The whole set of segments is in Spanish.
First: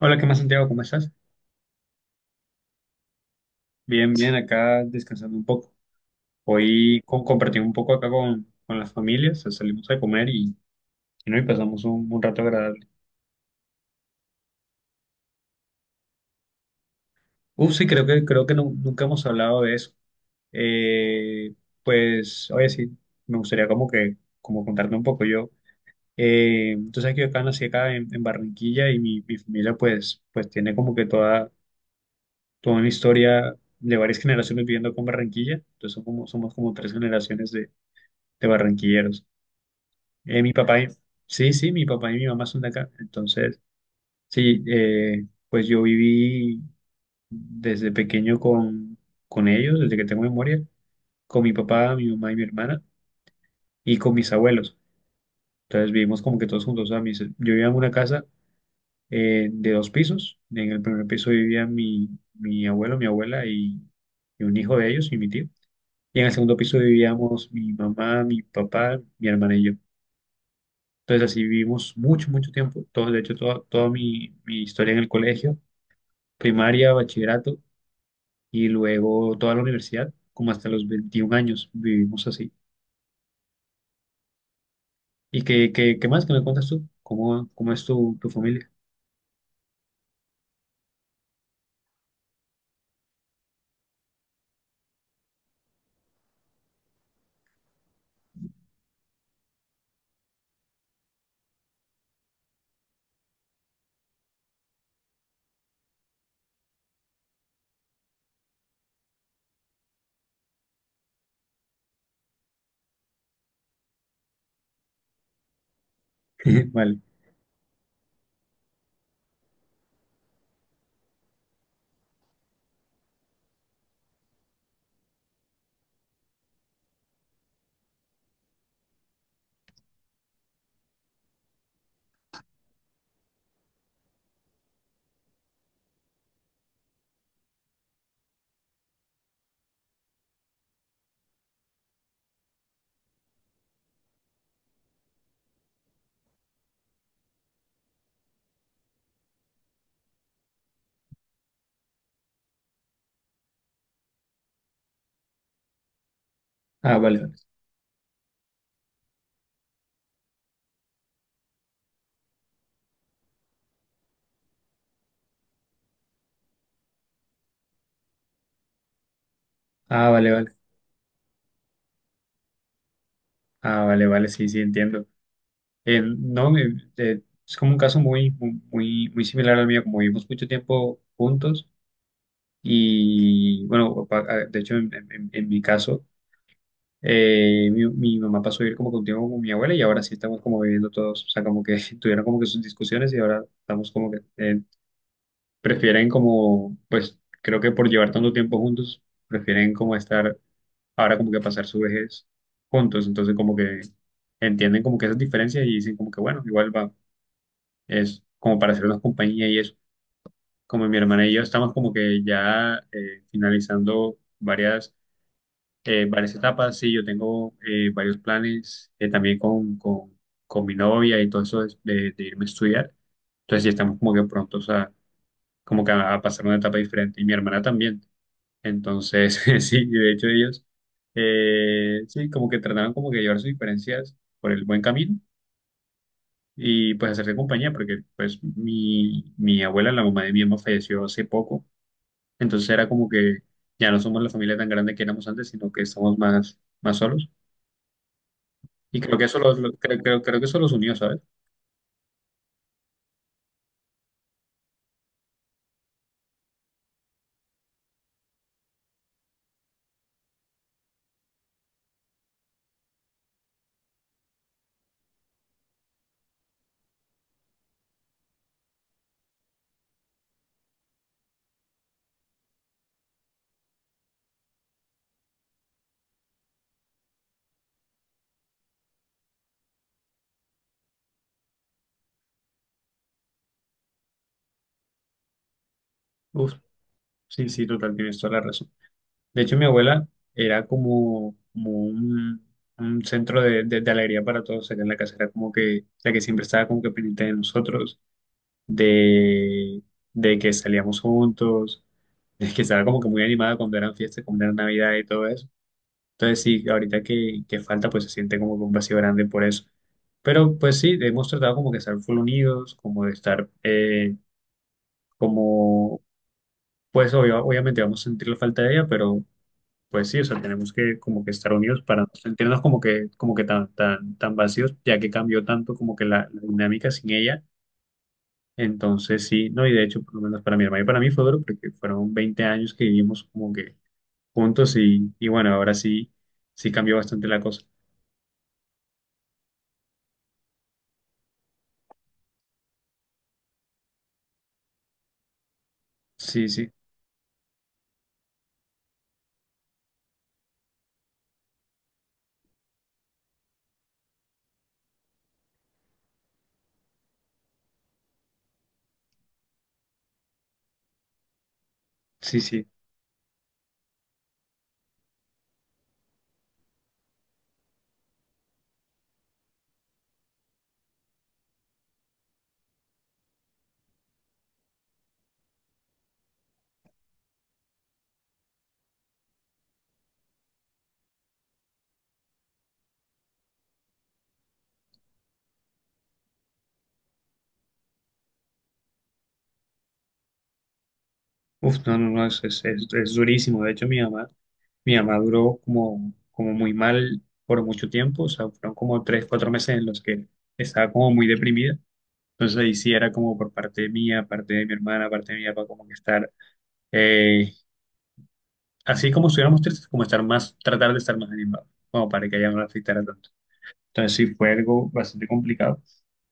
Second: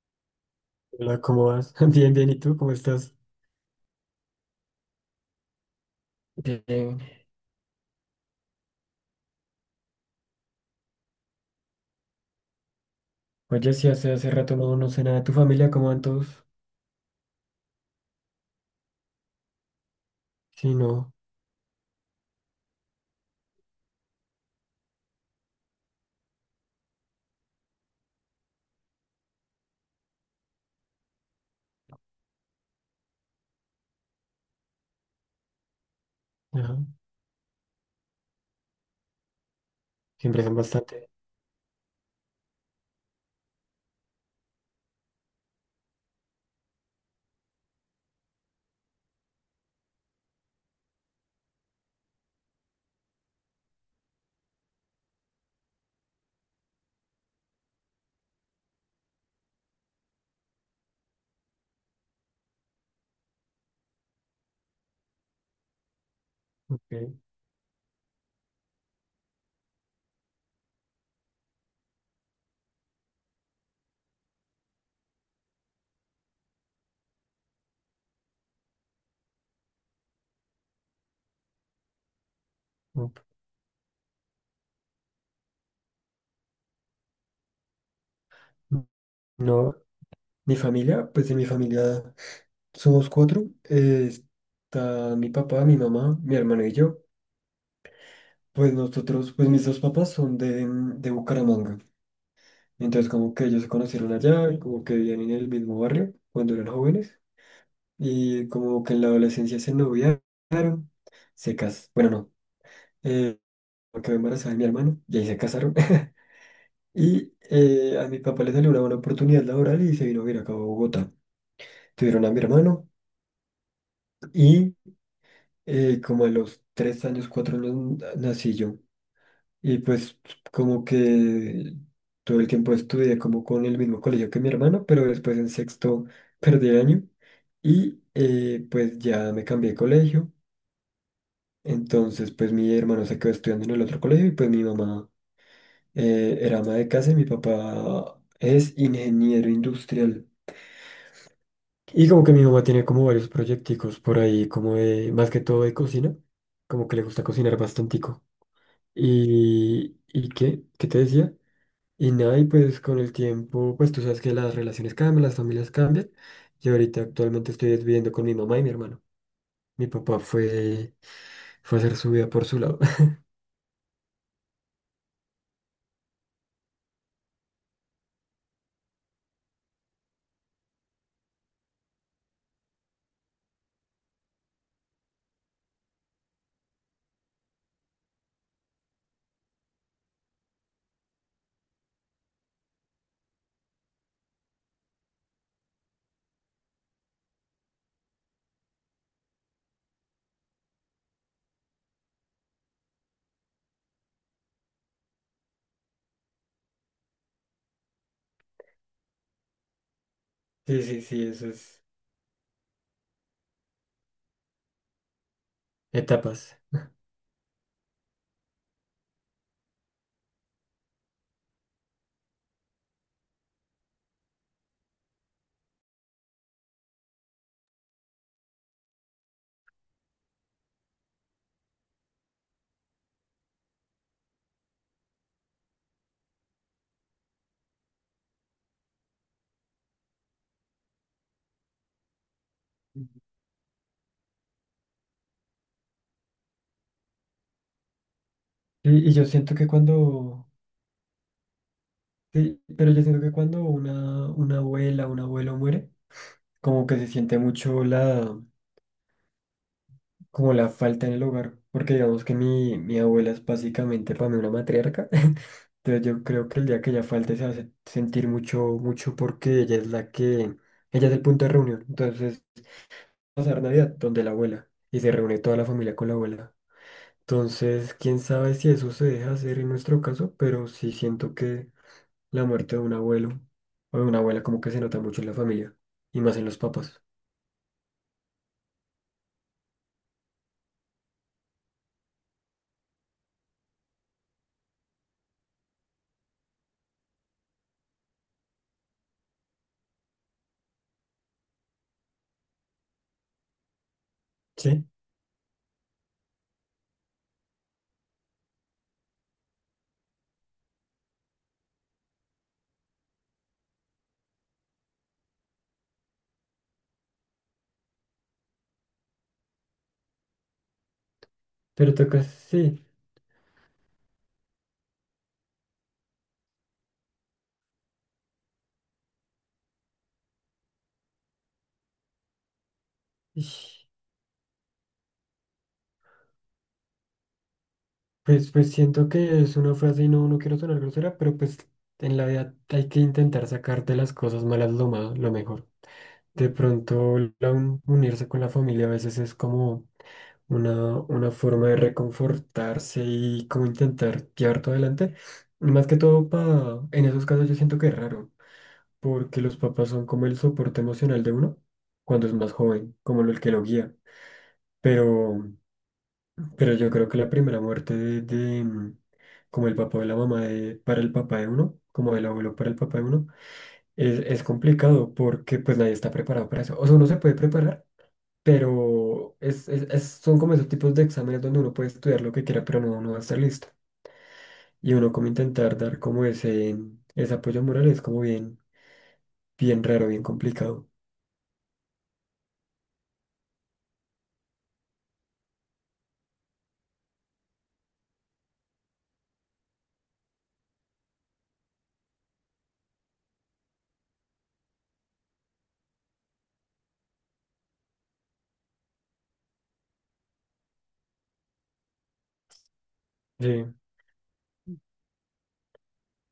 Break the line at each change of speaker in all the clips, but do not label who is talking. Hola, ¿qué más, Santiago? ¿Cómo estás?
Hola, ¿cómo vas? Bien, bien, ¿y tú? ¿Cómo estás?
Bien, bien, acá descansando un poco.
Bien.
Hoy compartí un poco acá con las familias, o sea, salimos a comer y, no, y pasamos un rato agradable.
Oye, sí, hace rato no sé nada de tu familia, ¿cómo van todos?
Uf, sí, creo que nunca hemos hablado de eso.
Sí, no,
Eh, pues, oye, sí, me gustaría como como contarte un poco yo. Tú sabes que yo acá nací acá en Barranquilla y mi familia pues tiene como que toda una historia de varias generaciones viviendo con Barranquilla. Entonces somos como
ajá,
tres generaciones de barranquilleros.
siempre
Mi
son
papá,
bastante.
sí, sí, mi papá y mi mamá son de acá. Entonces, sí, pues yo viví desde pequeño con ellos, desde que tengo memoria, con mi papá, mi mamá y mi hermana, y con mis abuelos. Entonces vivimos como que todos juntos. O sea, yo vivía en una casa de dos pisos. En el primer piso vivía mi abuelo, mi abuela y un hijo de ellos y mi tío. Y en el segundo piso
Ok.
vivíamos mi mamá, mi papá, mi hermana y yo. Entonces así vivimos mucho tiempo. Todo, de hecho, toda mi historia en el colegio, primaria, bachillerato y luego toda la universidad, como hasta los 21 años vivimos así.
up.
¿Y qué más que me cuentas tú? Cómo es tu familia?
No, mi familia, pues de mi familia somos cuatro. Está mi papá, mi mamá, mi hermano y yo. Pues nosotros, pues mis dos papás son de Bucaramanga. Entonces como que ellos se conocieron allá, y como que vivían en el mismo barrio cuando eran jóvenes. Y como que en la adolescencia se noviaron, se casaron. Bueno, no. eh, Quedó embarazada de mi hermano y ahí se casaron.
Vale.
Y a mi papá le salió una buena oportunidad laboral y se vino a vivir acá a Bogotá. Tuvieron a mi hermano y como a los tres años, cuatro años nací yo. Y pues como que todo el tiempo estudié como con el mismo colegio que mi hermano, pero después en sexto perdí el año y pues ya me cambié de colegio. Entonces pues mi hermano se quedó estudiando en el otro colegio y pues mi mamá era ama de casa y mi papá es ingeniero industrial. Y como que mi mamá tiene como varios proyecticos por ahí, como de, más que todo de cocina, como que
Ah,
le
vale,
gusta
vale.
cocinar bastantico. ¿Y qué? ¿Qué te decía? Y nada, y pues con el tiempo, pues tú sabes que las relaciones cambian, las familias cambian. Y ahorita actualmente estoy viviendo con mi mamá y mi hermano. Mi
Ah,
papá
vale, vale.
fue, Fue a hacer su vida por su lado.
Ah, vale, vale, sí, sí, entiendo. No, es como un caso muy, muy, muy similar al mío, como vivimos mucho tiempo juntos y bueno, de hecho, en mi caso. Mi, mi mamá pasó a vivir como contigo con mi abuela y ahora sí estamos como viviendo todos, o sea, como que tuvieron como que sus discusiones y ahora estamos como que prefieren como, pues creo que por llevar tanto tiempo juntos, prefieren como estar ahora como que pasar su vejez juntos, entonces como que entienden como que esas diferencias y dicen como que bueno, igual va, es como para hacernos compañía y eso,
Sí,
como mi
sí, sí,
hermana y yo
eso
estamos
es.
como que ya finalizando varias varias
Etapas.
etapas, sí, yo tengo varios planes también con mi novia y todo eso de irme a estudiar. Entonces, sí, estamos como que prontos como que a pasar una etapa diferente. Y mi hermana también. Entonces, sí, y de hecho ellos, sí, como que trataron como que llevar sus diferencias por el buen camino y pues hacerse compañía, porque pues mi abuela, la mamá de mi mamá, falleció hace poco. Entonces era como que ya no somos la familia tan grande que éramos antes, sino que estamos más, más solos. Y
Y
creo que
yo
eso
siento que
creo, creo que
cuando
eso los unió, ¿sabes?
Sí, pero yo siento que cuando una abuela, un abuelo muere, como que se siente mucho como la falta en el hogar, porque digamos que mi abuela es básicamente para mí una matriarca, entonces yo creo que el día que ella falte se hace sentir mucho, mucho porque ella es ella es el punto de reunión. Entonces pasar Navidad donde la abuela y se reúne toda la familia con la abuela. Entonces, quién sabe si eso se deja hacer en nuestro caso, pero sí siento que la muerte de un abuelo o de una abuela como que se nota mucho en la familia y más en
Uf,
los papás.
sí, sí, total, tienes toda la razón. De hecho, mi abuela era como, como un centro de alegría para todos acá en la casa. Era como que la que siempre estaba como que pendiente de nosotros, de, de que salíamos juntos, de que estaba como que muy animada cuando eran fiestas, cuando era
Sí,
Navidad y todo eso. Entonces, sí, ahorita que falta, pues se siente como que un vacío grande por eso. Pero pues sí, hemos tratado como que estar full unidos, como de estar... como Pues obviamente vamos a sentir la falta de ella, pero pues sí, o sea, tenemos que como que estar unidos
pero
para no
toca,
sentirnos
sí.
como que tan, tan vacíos, ya que cambió tanto como que la dinámica sin ella. Entonces sí, no, y de hecho, por lo menos para mi hermano y para mí fue duro, porque fueron 20 años que vivimos como que
ish,
juntos y bueno, ahora sí, sí cambió bastante la cosa.
Pues, pues siento que es una frase y no quiero sonar grosera, pero pues en la vida hay que intentar sacarte las cosas malas lo más, lo mejor.
Sí,
De
sí,
pronto la unirse con la familia a veces es como una forma de reconfortarse y como intentar llevar todo adelante. Más que todo pa en esos casos yo siento que es raro. Porque los papás son como el soporte emocional de uno cuando es
sí,
más
sí.
joven, como el que lo guía. Pero, pero yo creo que la primera muerte como el papá o la mamá de, para el papá de uno, como el abuelo para el papá de uno, es complicado porque pues nadie está preparado para eso. O sea, uno se puede preparar, pero son como esos tipos de exámenes donde uno puede estudiar lo que quiera, pero no va a estar listo. Y uno como intentar dar como ese apoyo moral es como bien, bien raro, bien complicado.
Uf, no, no, no, es durísimo. De hecho, mi mamá duró como, como muy mal por mucho tiempo, o sea, fueron como tres, cuatro meses en los que estaba como muy deprimida. Entonces ahí sí era como por parte mía, parte de mi hermana, parte de mi papá, como que estar, eh, así como estuviéramos tristes, como estar más, tratar de estar más animado, como para que ella no la afectara tanto.
Sí.
Entonces sí fue algo bastante complicado.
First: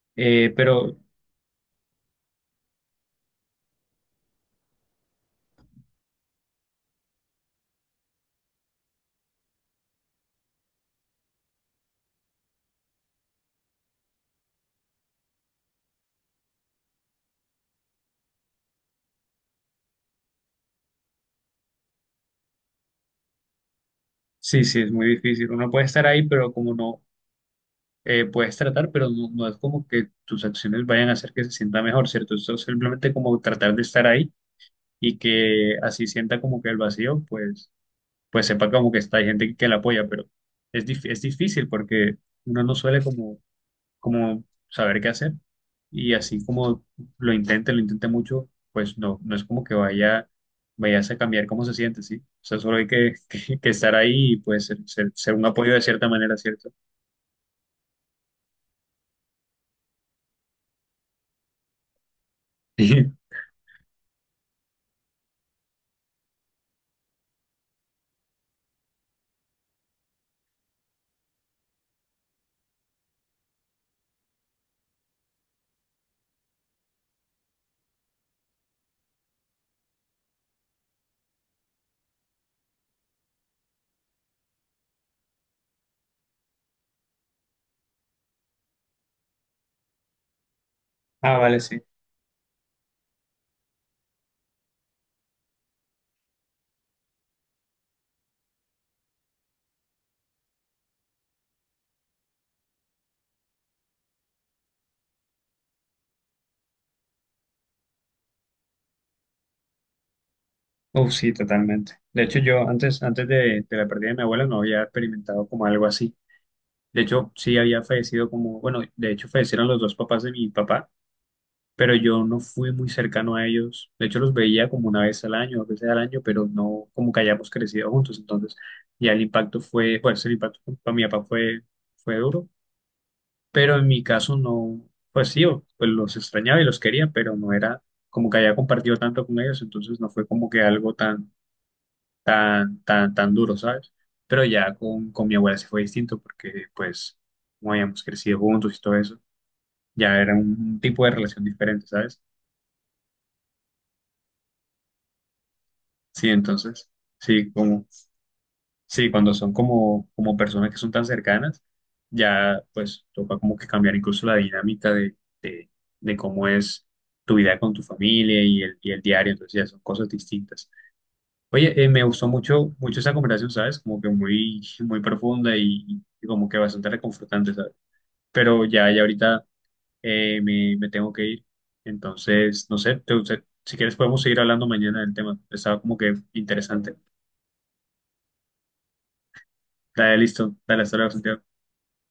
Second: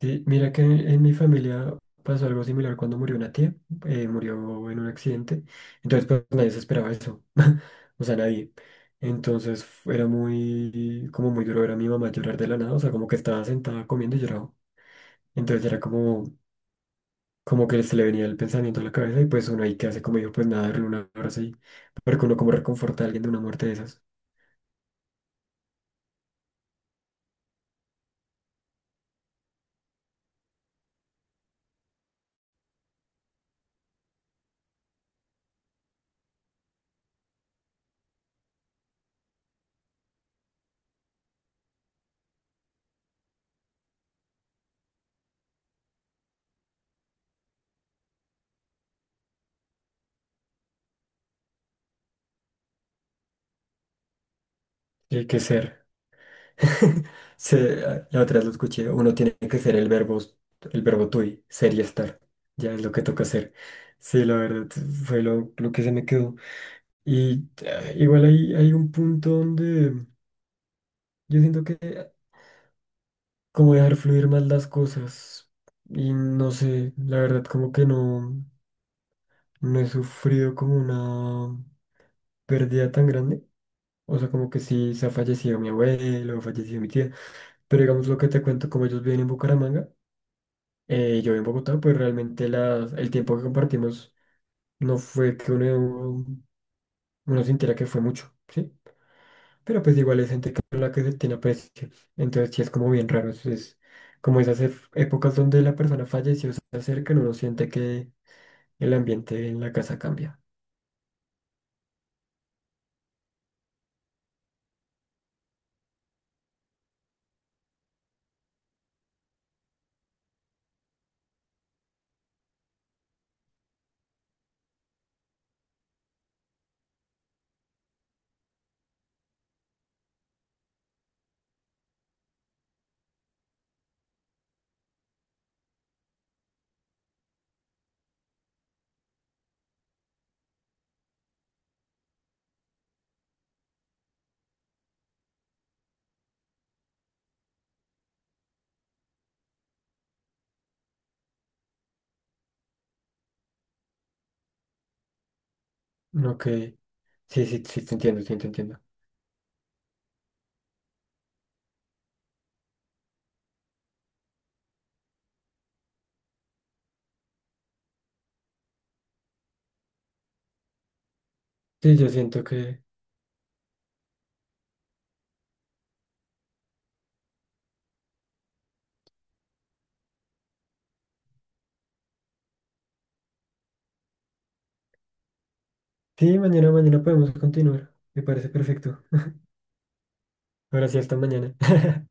Sí, mira
Eh,
que
pero
en mi familia pasó algo similar cuando murió una tía, murió en un accidente. Entonces pues nadie se esperaba eso, o sea, nadie. Entonces era muy, como muy duro ver a mi mamá llorar de la nada, o sea, como que estaba sentada comiendo y lloraba. Entonces era como, como que se le venía el pensamiento a la cabeza y pues uno ahí que hace como dijo, pues nada, darle un abrazo y, porque uno como reconforta a alguien de una muerte de esas.
sí, sí, es muy difícil. Uno puede estar ahí, pero como no. Eh, puedes tratar, pero no, no es como que tus acciones vayan a hacer que se sienta mejor, ¿cierto? Eso es simplemente como tratar de estar ahí y que así sienta como que el vacío, pues, pues sepa como que está, hay gente que la apoya, pero es, es difícil porque uno no suele como, como saber qué hacer y así como lo intente mucho, pues no, no es como que vayas a cambiar cómo se siente, ¿sí? O sea, solo hay que estar ahí y pues ser,
Y hay
ser
que
un apoyo de
ser.
cierta manera, ¿cierto?
Se- la otra vez lo escuché, uno tiene que ser el verbo tui, ser y estar. Ya es lo que toca hacer. Sí, la verdad, fue lo que se me quedó. Y igual hay un punto donde yo siento que como dejar fluir más las cosas. Y no sé, la verdad, como que no he sufrido como una pérdida tan grande. O sea, como que sí se ha fallecido mi abuelo, falleció mi tía. Pero digamos lo que te cuento, como ellos viven en Bucaramanga. Yo
Ah,
en
vale, sí.
Bogotá, pues realmente el tiempo que compartimos no fue que uno sintiera que fue mucho, ¿sí? Pero pues igual es gente con la que se tiene aprecio. ¿Sí? Entonces sí es como bien raro. Es como esas épocas donde la persona falleció, se acercan, uno siente que el ambiente en la casa cambia.
Uf, sí, totalmente. De hecho, yo antes, antes de la pérdida de mi abuela no había experimentado como algo así. De hecho, sí había fallecido como, bueno, de hecho fallecieron los dos papás de mi papá, pero yo no fui muy cercano a ellos. De hecho, los veía como una vez al año, dos veces al año, pero no como que hayamos crecido juntos. Entonces, ya el impacto fue, pues el impacto para mi papá fue, fue duro, pero en mi caso no, pues sí, pues los extrañaba y los quería, pero no era como que haya compartido tanto con ellos, entonces no fue como que algo tan tan duro, ¿sabes? Pero ya con mi abuela sí fue distinto porque, pues, como habíamos crecido juntos y todo eso, ya era un tipo de relación diferente, ¿sabes? Sí,
No que...
entonces,
Sí,
sí,
sí, sí,
como,
te entiendo, sí, te entiendo.
sí, cuando son como, como personas que son tan cercanas, ya, pues, toca como que cambiar incluso la dinámica de, de cómo es tu vida con tu familia y el diario, entonces ya son cosas distintas. Oye,
Sí,
me
yo
gustó
siento que...
mucho esa conversación, ¿sabes? Como que muy, muy profunda y como que bastante reconfortante, ¿sabes? Pero ya, ya ahorita me tengo que ir. Entonces, no sé, si quieres podemos seguir hablando mañana del tema. Estaba como que
Sí, mañana,
interesante.
mañana podemos continuar. Me parece perfecto.
Dale, listo. Dale,
Ahora
hasta
sí,
luego,
hasta
Santiago.
mañana.